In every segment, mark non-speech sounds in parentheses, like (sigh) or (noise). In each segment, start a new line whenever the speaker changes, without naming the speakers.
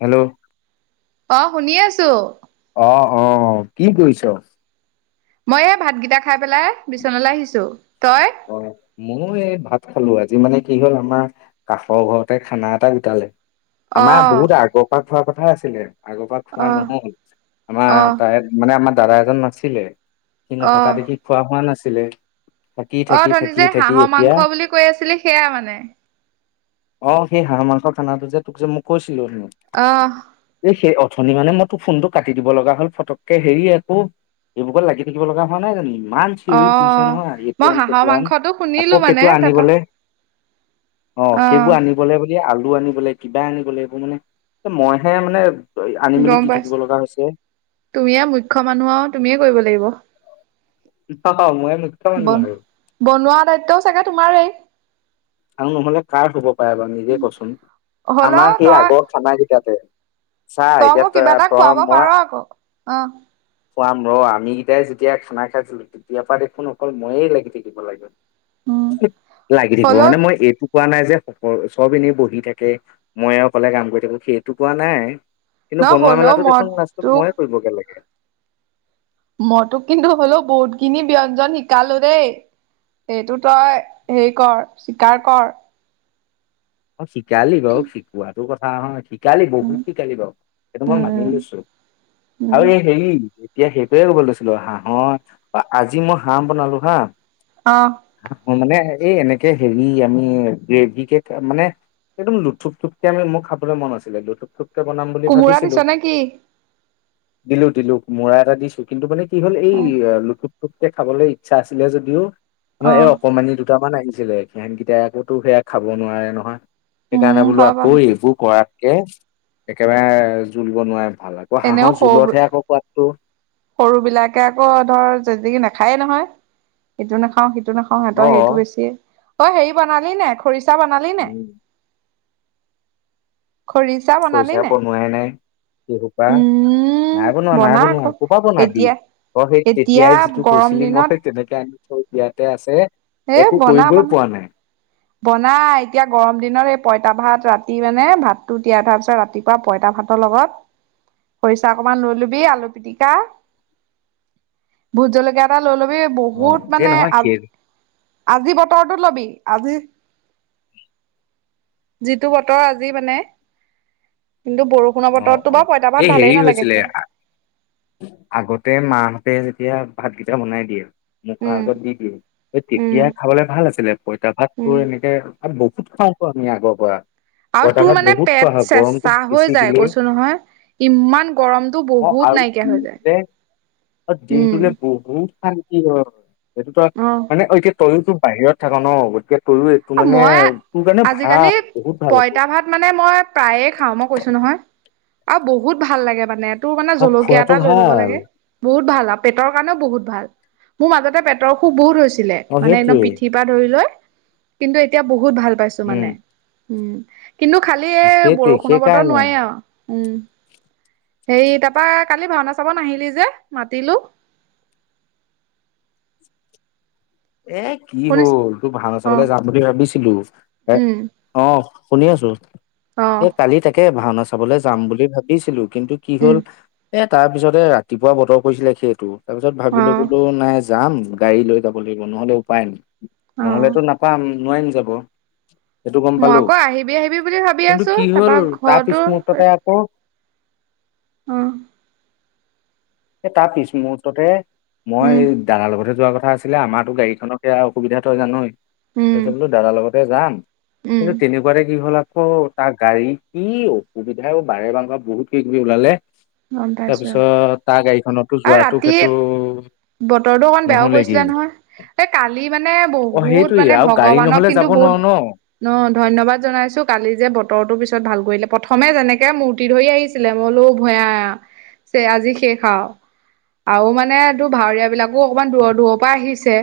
Hello.
অ', শুনি আছো।
অ', অ', কি কৰিছ'?
মই এই ভাতগিতা খাই পেলাই বিচনালে আহিছো। তই
অ', ময়ো এই ভাত খালো। আজি মানে কি হ'ল আমাৰ কাষৰ ঘৰতে খানা এটা গোটালে।
অ
আমাৰ বহুত আগৰ পা খোৱা কথা আছিলে। আগৰ পা
অ
খোৱা নহ'ল। আমাৰ
অ
তাই মানে আমাৰ দাদা এজন নাছিলে। সি
অ
নথকা দেখি খোৱা হোৱা নাছিলে। থাকি থাকি
অথনি
থাকি
যে
থাকি
হাঁহৰ
এতিয়া
মাংস বুলি কৈ আছিলি সেয়া মানে।
অ', সেই হাঁহৰ মাংস খানাটো যে তোক যে মই কৈছিলো।
অহ।
এ, সেই অথনি মানে মই তোৰ ফোনটো কাটি দিব লগা হ'ল ফটককে। হেৰি আকৌ এইবুকত লাগি থাকিব লগা হোৱা নাই জানো তুমি। ইমান
অ
চিঞৰি ফুৰিছ তে নহয় এইটো
মই
আন
হাঁহৰ
সেইটো আন
মাংসটো শুনিলো
আকৌ
মানে
সেইটো
তাৰপা
আনিবলেহ অ', সেইবোৰ আনিবলে ব দিয়ে আলু আনিবলে কিবা আনিবলে এইবোৰ মানে এ, মইহে মানে আনি মেলি
গম
দি
পাইছ,
থাকিব লগা হৈছে
তুমিয়ে মুখ্য মানুহ আৰু তুমিয়ে কৰিব লাগিব।
মই মুখ্য মানুহ
বন
আৰু
বনোৱা দায়িত্বও চাগে তোমাৰেই।
আৰু নহলে কাৰ হ'ব পাৰে বাৰু নিজে কচোন
হ'লেও
আমাৰ সেই
তই
আগৰ খানাই কেইটাতে চা
তই
এতিয়া
মোক কিবা
তয়ে
এটা
ত'
খুৱাব পাৰ
মই
আকৌ অ
খুৱাম বৰৰ আমি গীতাই যেতিয়া খানা খাইছিলো, তেতিয়া পৰা দেখোন অকল ময়ে লাগি থাকিব লাগে।
উম
লাগি থাকিব
হ'লেও
মানে মই এইটো কোৱা নাই যে সকৰ চব এনে বহি থাকে। মইয়ে অকলে কাম কৰি থাকো সেইটো কোৱা নাই।
ন
কিন্তু বনোৱা
হ'লেও
মেলাতো
মই
দেখোন লাষ্টত মইয়ে কৰিবগে লাগে।
মইতোক কিন্তু হ'লেও বহুতখিনি ব্যঞ্জন শিকালো দেই। এইটো তই হেৰি কৰ স্বীকাৰ কৰ।
অ শিকালি বাৰু শিকোৱাতো কথা নহয়। শিকালি
উম,
বহুত কি কালি বাৰু সেইটো মই মানি
উম,
লৈছো
উম,
আৰু এই হেৰি এতিয়া সেইটোৱে কব লৈছিলো হাঁ হ অ আজি মই হাঁহ বনালো হাঁ।
অ।
মানে এই এনেকে হেৰি আমি গ্ৰেভি কেক মানে একদম লুথুপপকে আমি মোক খাবলৈ মন আছিলে লুথুপুপ। বনাম বুলি
কোমোৰা দিছ
ভাবিছিলো।
নে কি?
দিলো দিলো মূৰা এটা দিছো কিন্তু মানে কি হ'ল এই লুতুপুপকে খাবলৈ ইচ্ছা আছিলে যে যদিও আমাৰ এই
অ',
অকমানি দুটামান আহিছিলে সিহনকেইটাই আকৌ তো সেয়া খাব নোৱাৰে নহয়। সেইকাৰণে
উম,
বোলো
হয় বাৰু
আকৌ
সেইটো
এইবোৰ কৰাতকে একেবাৰে জোল বনোৱ ভাল আকৌ
এনেও
হাঁহৰ
সৰু
জোলতহে আকৌ পোৱাতটো
সৰু বিলাকে আকৌ ধৰ জেকি নাখায়ে নহয় সিটো নাখাও সিটো নখা
অ
সিহঁতৰ সেইটো বেছি অ', হেৰি বনালি নে খৰিচা বনালি নে।
উম
খৰিচা বনালি
খৰিচা
নে?
বনোৱাই নাই কি সোপা
উম,
নাই বনোৱা নাই
বনা আকৌ
বনোৱা কোপা নাবি
এতিয়া
তই সেই
এতিয়া
তেতিয়াই যিটো
গৰম
কৈছিলি মই
দিনত
সেই তেনেকে আনি থই বিয়াতে আছে
এ
একো
বনা
কৰিবই
বনা
পোৱা নাই
বনাই এতিয়া গৰম দিনত এই পইতা ভাত ৰাতি মানে ভাততো তিয়াই থাৰ পিছত ৰাতিপুৱা পইতা ভাত ততৰ লগত খৰিচা অকমান ৰুই লবি আলু পিটিকা ভোত জলকে এটা ল লগ তি
অ
বহুত
এই
মানে
নহয়
আ
সেই
আজি বতৰৰতো ল'বি আজি যিটো বতৰ আজি মানে কিন্তু বৰষুণৰ
অ
বতৰততো
অ
বাৰ পঁইতা
এই
পাত
হেৰি
ভালেই নালাগে
হৈছিলে
হয়
আগতে মাহাহঁতে যেতিয়া ভাতকেইটা বনাই দিয়ে মুখা
উম
আগত দি দিয়ে
উম
তেতিয় খাবলে ভাল আছিলে পঁইতা ভাত
উম
তোৰ এনেকে বত খাম আগৰ পৰা
আৰু
পইতা
তোৰ
ভাত
মানে
বহুত খোৱা
পেট
হয় গৰমটো
চেচা হৈ
বেছি
যাই
দিলেই
কৈছো নহয় ইমান গৰমতটো
অ
বহুত
আৰু
নাইকিয়া হৈ যায়
দিনটোলে অ
উম
দিনটোে বহুত কি হয় সেইটো তো মানে অ এতিয়া তয়োতো বাহিৰত থাক ন গতিকে তইয়ো এইটো
অ
মানে
মই
তোৰ কাৰণে
আজিকালি
ভাল বহুত ভাল হ'ব
পইতা ভাত মানে মই প্ৰায়ে খাওঁ মই কৈছো নহয় আৰু বহুত ভাল লাগে মানে তোৰ মানে
অ
জলকীয়া
খোৱাটো
এটা লৈ ল'ব
ভাল
লাগে বহুত ভাল আৰু পেটৰ কাৰণেও বহুত ভাল মোৰ মাজতে পেটৰ সুখ বহুত হৈছে ছিলে
অ
মানে
সেইটোৱে
একদম পিঠিৰ পৰাা ধৰি লৈ কিন্তু এতিয়া বহুত ভাল পাইছো
উম
মানে উম কিন্তু খালি
অ
এই
সেইটোৱে
বৰষুণৰ বতৰ
সেইকাৰণে
নোৱেই আৰু
(unintelligible)
হে তাৰাপা কালি ভাওনা চাব আহিলি যে মাতিলো
(unintelligible) এ কি
শুনিছ
হ'ল তোৰ ভাওনা
অ
চাবলৈ যাম বুলি ভাবিছিলো এ
উম
অ শুনি আছো
অ
এই কালি তাকে ভাওনা চাবলৈ যাম বুলি ভাবিছিলো কিন্তু কি হল
উম
এ তাৰ পিছতে ৰাতিপুৱা বতৰ কৰিছিলে সেইটো তাৰপিছত ভাবি
অ
লবলৈো নাই যাম গাড়ী লৈ যাব লাগিব নহলে উপায় নাই নহলেতো
অ
নাপাম নোৱাৰাই ন যাব সেইটো গম
মই
পালো
আকৌ আহিবি আহিবি বুলি ভাবি
কিন্তু
আছো
কি হল
তাৰপা ঘৰতো
তাৰছ্মৰ্ততে আকৌ
আহ
এ তাৰ পিছ মুহুৰৰ্ততে মই দানাৰ লগতে যোৱা কথা আছিলে আমাৰতো গাড়ীখনৰ সেয়া অসুবিধা থ জান নয়
উম
তাৰপিছত বোলো দাদাৰ লগতে যাম
উম
কিন্তু তেনেকুৱাৰে কি হল অ তাৰ গাড়ী কি অসুবিধা অ বাৰে বান বহুত কেই ক ওলালে
অ পাইছো
তাৰপিছত তাৰ গাড়ীখনতো
আৰু
যোৱাটো
ৰাতি
সেইটো
বতৰটো অকমান বেয়াও কৰিছিলে
নহলেগেই
নহয় এই কালি মানে
অ
বহুত
সেইটোয়ে
মানে
আৰু গাড়ী
ভগৱানক
নহলে
কিন্তু
যাব
বহুত
নোৱাৰো ন
ন ধন্যবাদ জনাইছো কালি যে বতৰ তো পিছত ভাল কৰিলে পম প্ৰথমে যেনেকে মূৰ্তি ধৰি আহিছিলে মইলো ভূ আজি শেষ খাওঁ আৰু মানে তোৰ ভাৱৰিীয়া বিলাক অকনমান দূৰৰ দূৰৰ পৰা আহিছে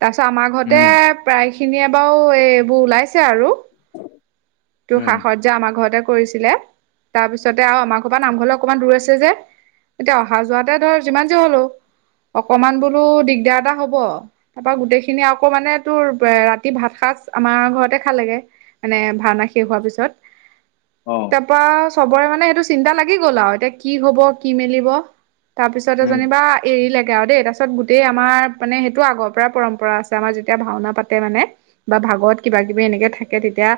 তাৰ পিছত আমাৰ ঘৰতে
উম
প্ৰায় খিনিয় এ বাৰু এই এইবোৰ ওলাইছে আৰু তোৰ
উম
সাহ সৰ্ আমাৰ ঘৰতে কৰিছিলে তাৰপিছতে আৰু আমাৰ ঘৰ পৰা নামঘৰলৈ অকমান দূৰ আছে যে এতিয়া অহা যোৱাতে ধৰ যিমান যিোৰ হলও অকমান বোলো দিগদাৰ এটা হব তাৰ পৰাা গোটেই খিনি আকৌ মানে তোৰ ৰাতি ভাত খাই আমাৰ ঘৰতে খাল লাগে মানে ভাওনা শেষ হোৱাৰ পিছত
অ
তাৰ পৰাা চবৰে মানে সেইটো চিন্তা লাগি গ'ল আৰু এতিয়া কি হব কি মেলিব তাৰপিছতে
উম
যেনিবা এৰিলে গা দেই তাৰ পাছত গোটেই আমাৰ মানে সেইটো আগৰ পৰাই পৰম্পৰা আছে আমাৰ যেতিয়া ভাওনা পাতে মানে বা। ভাগৱত কিবা কিবি এনেকে থাকে তেতিয়া।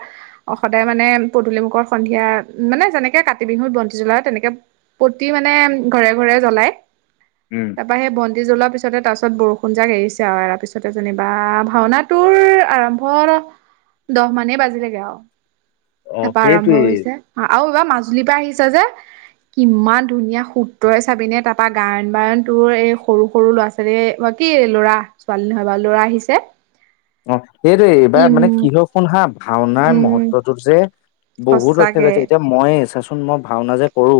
সদায় মানে পদূলিমুখৰ সন্ধিয়া মানে যেনেকে কাতি বিহুত বন্তি জ্বলা তেনেকে প্ৰতি মানে ঘৰে ঘৰে জ্বলাই
উম
তাৰপৰা সেই জুই জলোৱাৰ পিছতে তাৰ পাছত বৰষুণ যাক এৰিছে আৰু তাৰ পিছতে যেনিবা ভাওনাটোৰ আৰম্ভ দহ মানেই বাজিল গে আও
অ
তাৰাপা আৰম্ভ
সেইটোৱেই
হৈছে আৰু এইবাৰ মাজুলীৰ পৰা আহিছ যে কিমান ধুনীয়া সূত্ৰই চাবিনে তাৰাপা গায়ন বায়ন তোৰ এই সৰু সৰু ল'ৰা ছোৱালী বা কি ল'ৰা ছোৱালী নহয় বাৰু ল'ৰা আহিছে
অ 'সেইটোৱে এইবাৰ
ইম
মানে কিহ শুন হা ভাওনাৰ
উম
মহত্বটো যে বহুত ৰক্ষা
সঁচাকে
কৰিছে এতিয়া ময়ে চাচোন মই ভাওনা যে কৰো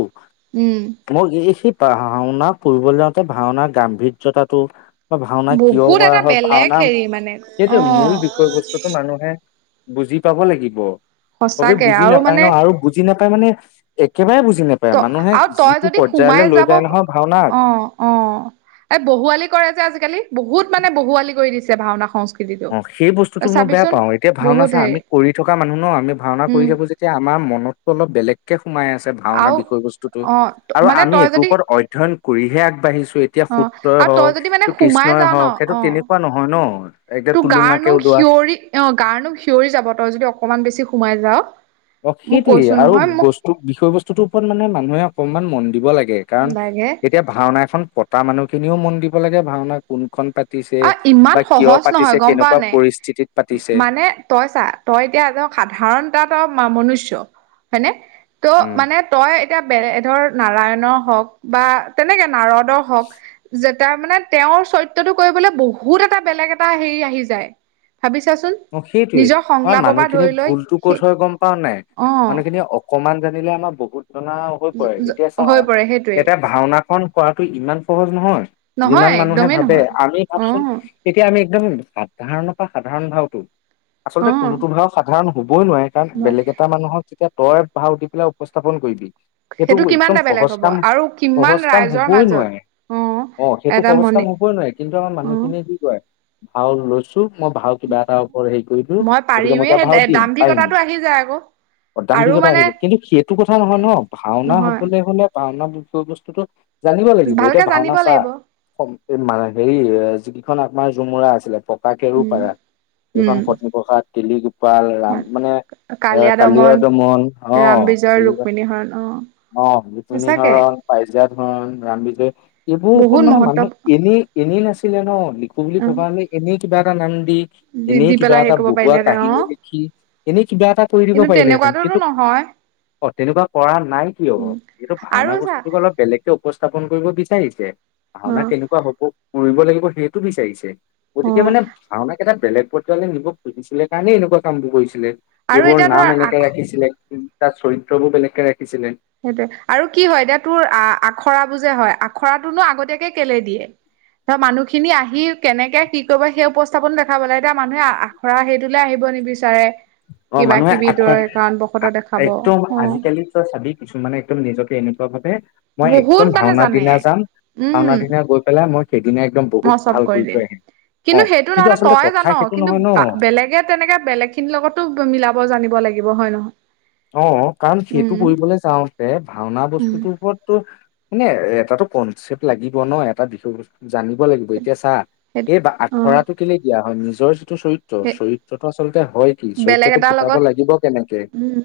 উম
মোৰ এহি ভাওনা কৰিবলৈ যাওঁতে ভাওনাৰ গাম্ভীৰ্যতাটো। ভাওনা কিয়
বহুত
কৰা
এটা
হয়
বেলেগ
ভাওনা
হেৰি মানে
সেইটোৱে
অ
মূল বিষয় বস্তুতটো মানুহে বুজি পাব লাগিব। সবেই
সঁচাকে
বুজি
আৰু
নাপায় ন
মানে
আৰু বুজি নাপায় মানে একেবাৰে বুজি নাপায়
ত
মানুহে
আৰু তই
যিটো
যদি
পৰ্যায়লৈ
সোমাই
লৈ
যাব
যায় নহয় ভাওনা
অ- অ এই বহুৱালি কৰে যে আজিকালি বহুত মানে বহুৱালি কৰি দিছে ভাওনা সংস্কৃতিৰ
অ' সেই বস্তুতো মই বেয়া পাওঁ এতিয়া ভাওনা
বহুত
চা
হেৰি
আমি কৰি থকা মানুহ ন আমি ভাওনা কৰি
উম
থাকো যেতিয়া আমাৰ মনতো অলপ বেলেগ। সোমাই আছে ভাওনা
আৰু
বিষয় বস্তুতটো
অ
আৰু
মানে
আমি
তই
এইটোৰ
যদি
ওপৰত অধ্যয়ন কৰিহে আগবাঢ়িছো। ত এতিয়া
অ
শুত্ৰই
আৰু তই
হওক
যদি মানে
ত
সোমাই
কৃষ্ণই
যাও ন
হওক সেইটো
অ
তেনেকুৱা নহয় ন' এতিয়া
তোৰ
টুলুঙাকে
গাৰনোম
ওলোৱা
হিয়ঞৰি অ গাৰ নোম সিঞৰি যাব তই যদি অকমান বেছি সোমাই যাৱ
অ 'সেইটোয়ে আৰু বস্তু বিষয় বস্তুটোৰ ওপৰত মানে মানুহে অকনমান মন দিব লাগে কাৰণ
লাগে
এতিয়া ভাওনা এখন পতা মানুহখিনিও মন দিব লাগে ভাওনা কোন।
অ 'ইমান সহজ নহয় গম পোৱা
কেনেকুৱা
নে
পৰিস্থিতিত পাতিছে
মানে তই চা তই এতিয়া এজন সাধাৰণ তাত মনুষ্য হয়নে ত'
উম,
মানে তই। এতিয়া বে ধৰ নাৰায়ণৰ হওক বা তেনেকে নাৰদৰ হওক যে। তাৰ মানে তেওঁৰ চৰিত্ৰটো কৰিবলৈ বহুত এটা বেলেগ এটা হেৰি আহি যায়। ভাবি চাচোন
অ' সেইটোৱে
নিজৰ
আমাৰ
সংলাপৰ পৰা
মানুহখিনি
ধৰি লৈ
ভুলতটো
সেই
কত হয় গম পোৱা নাই
অ
মানুহখিনি অকমান জানিলে আমাৰ বহুত জনা হৈ পৰে
হৈ পৰে সেইটোৱেই
এতিয়া ভাওনা। কৰাটো ইমান সহজ নহয়
নহয়
যিমান মানুহে
একদমেই
ভাবে
নহয়
আমি
অ
ভাবচোন এতিয়া আমি। একদম সাধাৰণৰ পৰা সাধাৰণ ভাৱটো
অ
আচলতে কোনোতো ভাও সাধাৰণ ক'ই নোৱাৰে কাৰণ
হয়
বেলেগ এটা মানুহক যেতিয়া তই পাহা উঠি পেলাই উপস্থাপন কৰিবি। সেইটো একদম
কিমানটা বেলেগ
সহজ
হ'ব
কাম
আৰু কিমান
সহজ কাম
ৰাইজৰ
হবই
মাজত
নোৱাৰে।
অ
অ' সেইটো
এটা
সহজ কাম
মণি
হবই নোৱাৰে কিন্তু আমাৰ
অ
মানুহখিনিয়ে কি কৰে ভাও লৈছো মই ভাও কিবা এটা। ওপৰত হেৰি কৰিলো গতিকে মই
পাৰিমেই
এতিয়া ভাও
সেই
দিম পাৰিম
দাম্ভিকতাটো আহি যায় আকৌ আৰু
অধান্তিকতা
মানে
আহিছে কিন্তু সেইটো কথা নহয় ন ভাওনা
নহয়
হবলৈ হলে। ভাওনা বিষয় বস্তুতটো জানিব লাগিব এতিয়া
ভালকে
ভাওনা
জানিব
চাহ।
লাগিব
এই মান হেৰি যিকিখন আমাৰ ঝমুৰা আছিলে পকা কেৰু
উম
পাৰা এইখন
উম
পত্নীপ্ৰসাদ। তিলিগোপাল ৰাম মানে। এ কালি দমন অ
ৰাম বিজয়
'কেনেকুৱা
ৰুক্মিণী হৰণ অ
অ ৰিপিনী
সঁচাকে
হৰণ পাইজা ধৰণ ৰাম বিজয় এইবোৰৰ ওপৰত
বহুত
মানে
মহত্ব
মানুহে এনেই এনেই নাছিল। ছিলে ন লিখো বুলি
অ
ভবা হ'লে এনে কিবা এটা নাম দি।
দি দি
এনেই কিবা
পেলাই হেৰি
এটা
কৰিব
বহুৱা
পাৰিলেহেঁতেন অ
কাহিনী লিখি এনেই কিবা এটা কৰি দিব
কিন্তু
পাৰিলেহেতেন
তেনেকুৱাতোতো
কিন্তু
নহয়
অ 'তেনেকুৱা কৰা নাই কিয়
উম
এইটো
আৰু
ভাওনা
চা
বস্তুটো অলপ বেলেগকে উপস্থাপন কৰিব বিচাৰিছে
অ
ভাওনা কেনেকুৱা হব কৰিব লাগিব সেইটো বিচাৰিছ।
অ
গতিকে মানে ভাওনাক এটা বেলেগ পৰ্যায়লৈ নিব খুজিছিলে কাৰণে এনেকুৱা কামবোৰ কৰিছিলে।
আৰু
এইবোৰ
এতিয়া
নাম
ধৰ
এনেকে
আখ
ৰাখিছিলে তাৰ চৰিত্ৰ বোৰ বেলেগকে ৰাখি
সেইটোয়ে, আৰু কি হয় এতিয়া তোৰ আ আখৰাটো যে হয় খৰাটোনো আগতীয়াকে কেলে দিয়ে। ধৰ মানুহখিনি আহি কেনেকে কি কৰিব সেই উপস্থাপনো দেখাব লাগে এতিয়া মানুহে আখৰা হেইটোলৈ আহিব নিবিচাৰে।
অ,
কিবা
মানুহে
কিবি
আখৰ
তই কাৰণবশতঃ দেখাব অ
একদম আজিকালি তই চাবি কিছুমানে একদম নিজকে এনেকুৱা ভাৱে মই
বহুত
একদম
মানে
ভাওনা
জানে
দিনা যাম ভাওনা
উম
দিনা গৈ পেলাই মই সেইদিনা একদম বহুত
মই চব
ভাল কৰি
দিম
থৈ আহিম। অ
কিন্তু সেইটো নহয় ন,
আচলতে
তই
কথা
জান
সেইটো
কিন্তু
নহয়
বা
ন
বেলেগে তেনেকে বেলেগ খিনিৰ লগত মিলাব জানিব লাগিব হয় নহয়।
অ, কাৰণ সেইটো
উম
কৰিবলৈ যাওঁতে ভাওনা
উম
বস্তুটোৰ ওপৰত তোৰ মানে এটাতো কনচেপ্ট লাগিব ন এটা বিষয়বস্তু জানিব লাগিব,
সেইটো
এতিয়া চা
সেইটো
এই
অ
আখৰাটো কেলে দিয়া হয় নিজৰ যি টো চৰিত্ৰ,
সেই
চৰিত্ৰটো আচলতে হয় কি
বেলেগ
চৰিত্ৰটো
এটাৰ
ফুটাব
লগত
লাগিব কেনেকে
উম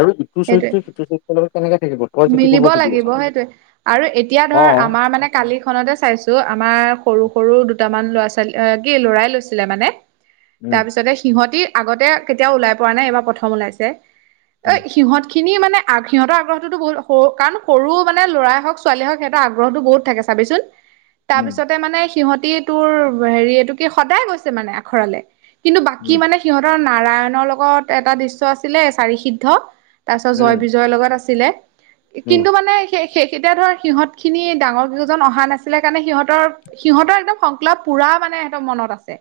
আৰু ইটো
সেইটোৱে
চৰিত্ৰই সিটো চৰিত্ৰৰ লগত কেনেকে থাকিব তই যিটো কব
মিলিব
খুজি আছ
লাগিব
মানে
সেইটোৱে, আৰু এতিয়া
অ
ধৰ আমাৰ মানে কালিৰখনতে চাইছো আমাৰ সৰু সৰু দুটামান ল'ৰা ছোৱালী অ' কি লৰাই লৈছিলে মানে তাৰ
উম
পিছতে সিহঁতি আগতে কেতিয়াও ওলাই পোৱা নাই এইবাৰ প্ৰথম ওলাইছে।
উম
অ' সিহঁতখিনি মানে আগ সিহঁতৰ আগ্ৰহ তোটো বহুত সৰু কাৰণ সৰু মানে ল'ৰাই হওঁক ছোৱালী হওঁক সিহঁতৰ আগ্ৰহটো বহুত থাকে চাবিচোন।
উম
তাৰপিছতে মানে সিহঁতি তোৰ হেৰি এইটো কি সদায় গৈছে মানে আখৰালে। কিন্তু বাকী
উম
মানে সিহঁতৰ নাৰায়ণৰ লগত এটা দৃশ্য আছিলে চাৰি সিদ্ধ। তাৰ পিছত জয়
উম
বিজয়ৰ লগত আছিলে।
উম
কিন্তু মানে সেই সেইকিতা ধৰ সিহঁত খিনি ডাঙৰ কেইজন অহা নাছিলে কাৰণে সিহঁতৰ সিহঁতৰ একদম সংকলাপ পুৰা মানে সিহঁতৰ মনত আছে।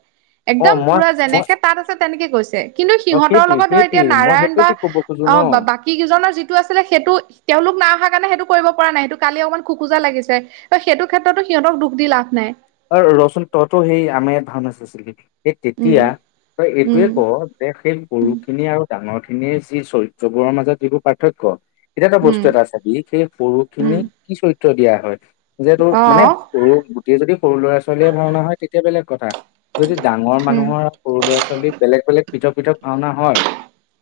অ
একদম
মই
পুৰা
মই
যেনেকে তাত আছে তেনেকে কৈছে। কিন্তু
অ
সিহঁতৰ
সেইটোৱে
লগত ধৰ এতিয়া
সেইটোৱে মই
নাৰায়ণ
সেইটোৱে
বা
তোক কব খোজো
অ'
ন
বা বাকী কেইজনৰ যিটো আছিলে সেইটো তেওঁলোক নাই অহা কাৰণে সেইটো কৰিব পৰা নাই সেইটো কালি অকমান খোকোজা লাগিছে ত' সেইটো ক্ষেত্ৰতো সিহঁতক দুখ দি লাভ নাই।
অ, ৰহচোন তইয়োতো সেই আমাৰ ইয়াত ভাল নাচিছিলি। সেই
উম,
তেতিয়া তই এইটোৱে
উম,
ক যে সেই সৰুখিনি আৰু ডাঙৰ খিনিৰ যি চৰিত্ৰবোৰৰ মাজত যিবোৰ পাৰ্থক্য এতিয়া তই বস্তু
উম,
এটা চাবি সেই
উম,
সৰুখিনিক কি চৰিত্ৰ দিয়া হয়। যে তোৰ মানে
অ',
সৰু গুটেই যদি সৰু ল'ৰা ছোৱালীয়ে ভাওনা হয় তেতিয়া বেলেগ কথা। যদি ডাঙৰ
উম,
মানুহৰ সৰু ল'ৰা ছোৱালী বেলেগ বেলেগ পৃথক পৃথক ভাওনা হয়।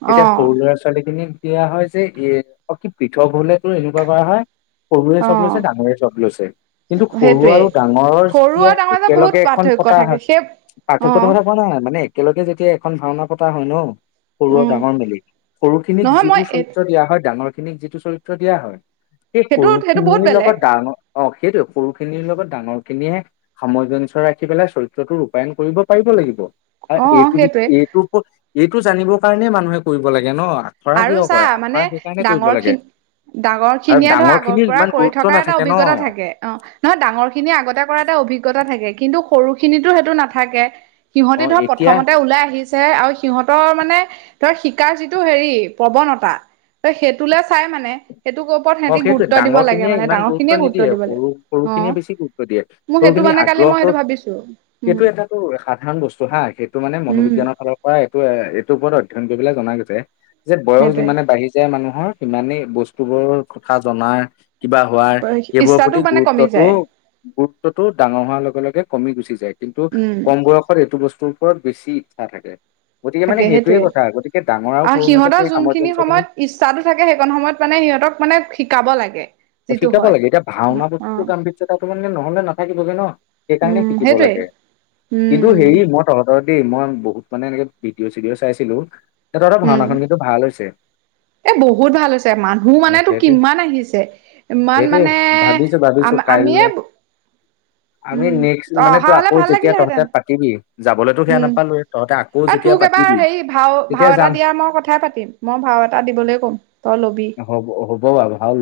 তেতিয়া
অ',
সৰু ল'ৰা ছোৱালী খিনিক দিয়া হয় যে, এ অ কি পৃথক হ'লেতো এনেকুৱা কৰা হয়। সৰুৰে চব
অ',
লৈছে, ডাঙৰে চব লৈছে। কিন্তু সৰু
সেইটোৱে।
আৰু ডাঙৰৰ
সৰু
তিয়া
আৰু ডাঙৰ মাজত বহুত
একেলগে এখন
পাৰ্থক্য
পতা
থাকে।
হয়।
সেই
পাৰ্থক্যটো
অ',
মানে হোৱা নাই, মানে একেলগে যেতিয়া এখন ভাওনা পতা হয় ন সৰু আৰু
উম,
ডাঙৰ মিলি, সৰু খিনিক
নহয় মই
যিবোৰ
এই
চৰিত্ৰ দিয়া হয় ডাঙৰ খিনিক যিটো চৰিত্ৰ দিয়া হয় সেই
সেইটো,
সৰু
সেইটো বহুত
খিনিৰ
বেলেগ।
লগত ডাঙৰ অ, সেইটোৱে সৰু খিনিৰ লগত ডাঙৰ খিনিয়ে সামঞ্জস্য ৰাখি পেলাই চৰিত্ৰটো ৰূপায়ণ কৰিব পাৰিব লাগিব। আৰু
অ',
এইটোই
সেইটোৱে।
এইটো এইটো জানিবৰ কাৰণেই মানুহে কৰিব লাগে ন। আখৰা কিয়
আৰু চা
কৰে
মানে
আখৰা সেইকাৰণে কৰিব
ডাঙৰ
লাগে।
খিনি ডাঙৰ
আৰু
খিনিয়ে ধৰ
ডাঙৰ
আগৰ
খিনিৰ
পৰা
ইমান
কৰি
গুৰুত্ব
থকাৰ এটা
নাথাকে ন
অভিজ্ঞতা থাকে অ, নহয় ডাঙৰ খিনিয়ে আগতে কৰা এটা অভিজ্ঞ অভিজ্ঞতা থাকে, কিন্তু সৰুখিনিতো সেইটো নাথাকে।
অ
সিহঁতি ধৰ
এতিয়া
প্ৰথমতে ওলাই আহিছেহে আৰু সিহঁতৰ মানে ধৰ শিকাৰ যিটো হেৰি। প্ৰৱণতা। ত'সেইটোলে চাই মানে সেইটোৰ ওপৰত
অ,
সিহঁতি
সেইটোয়ে
গুৰুত্ব দিব
ডাঙৰ
লাগে
খিনিয়ে
মানে
ইমান
ডাঙৰ
গুৰুত্ব
খিনিয়ে
নিদিয়ে,
দিব লাগে
সৰু সৰু
অ
খিনিয়ে বেছি গুৰুত্ব দিয়ে।
মোৰ সেইটো
সৰুখিনি
মানে কালি মই
আগ্ৰহটো
সেইটো ভাবিছো উম
সেইটো এটা তোৰ সাধাৰণ বস্তু হা, সেইটো মানে
উম
মনোবিজ্ঞানৰ ফালৰ পৰা এইটো ওপৰত অয়ন কৰিবলে জনাৈছে যে বয়স
সেইটোৱে
যিমানে বাঢ়ি যায় মানুহৰ সিমানেই বস্তুবোৰৰ কথা জনাই কিবা হোৱাৰ এইবোৰৰ
ইচ্ছাটো
প্ৰতি
মানে কমি
গুৰুত্বটো
যায়
গুৰুত্বটো ডাঙৰ হোৱাৰ লগে লগে কমি গুচি যায় কিন্তু
উম
কম বয়সত এইটো বস্তুৰ ওপৰত বেছি ইচ্ছা থাকে গতিকে মানে
থাকে
সেইটোৱে
সেইটোয়ে
কথা গতিকে ডাঙৰ
আৰু
সৰুৰ মাজত
সিহঁতৰ
সেই
যোনখিনি
সামঞ্জস্যখিনি
সময়ত ইচ্ছাো থাকে সেইখন সময়ত মানে সিহত সিহঁতক মানে শিকাব লাগে যিটো
শিকাব
হয়
লাগে এতিয়া ভাওনা বস্তুতটো
অ'
গাম্ভ্যতাাতো মানে নহ'লে নাথাকিব যেে ন সেইকাৰণে
উম
শিকিব
সেইটোৱে
লাগে কিন্তু
উম
হেৰি মই তহঁতৰ দেই মই বহুত মানে এনেকে ভিডিঅ' চিডিঅ' চাইছিলো এ তত
উম
ভাওনাখন কিন্তু ভাল হৈছে
এ বহুত ভাল হৈছে মানুহ মানেতো
সেইটো
কিমান আহিছে ইমান
এইট
মানে
ভাবিছো ভাবিছো
আম
কাইলৈ
আমিয়ে
নে আমি
উম
নেক্সট
অ'
মানে
অহা
তই
হলে
আকৌ
ভাল
যেতিয়া তহতে
লাগিলেহেঁতেন
পাতিবি যাবলৈতো সেয়া
উম
নাপালোয়ে তহঁতে আকৌ
আৰু
যেতিয়া
তোক এবাৰ
পাতিবি
হেৰি ভাও ভাও
তেতিয়া
এটা
যাম
দিয়া মই কথাই পাতিম মই ভাও এটা দিবলৈ ক'ম তই লবি
ব ভাল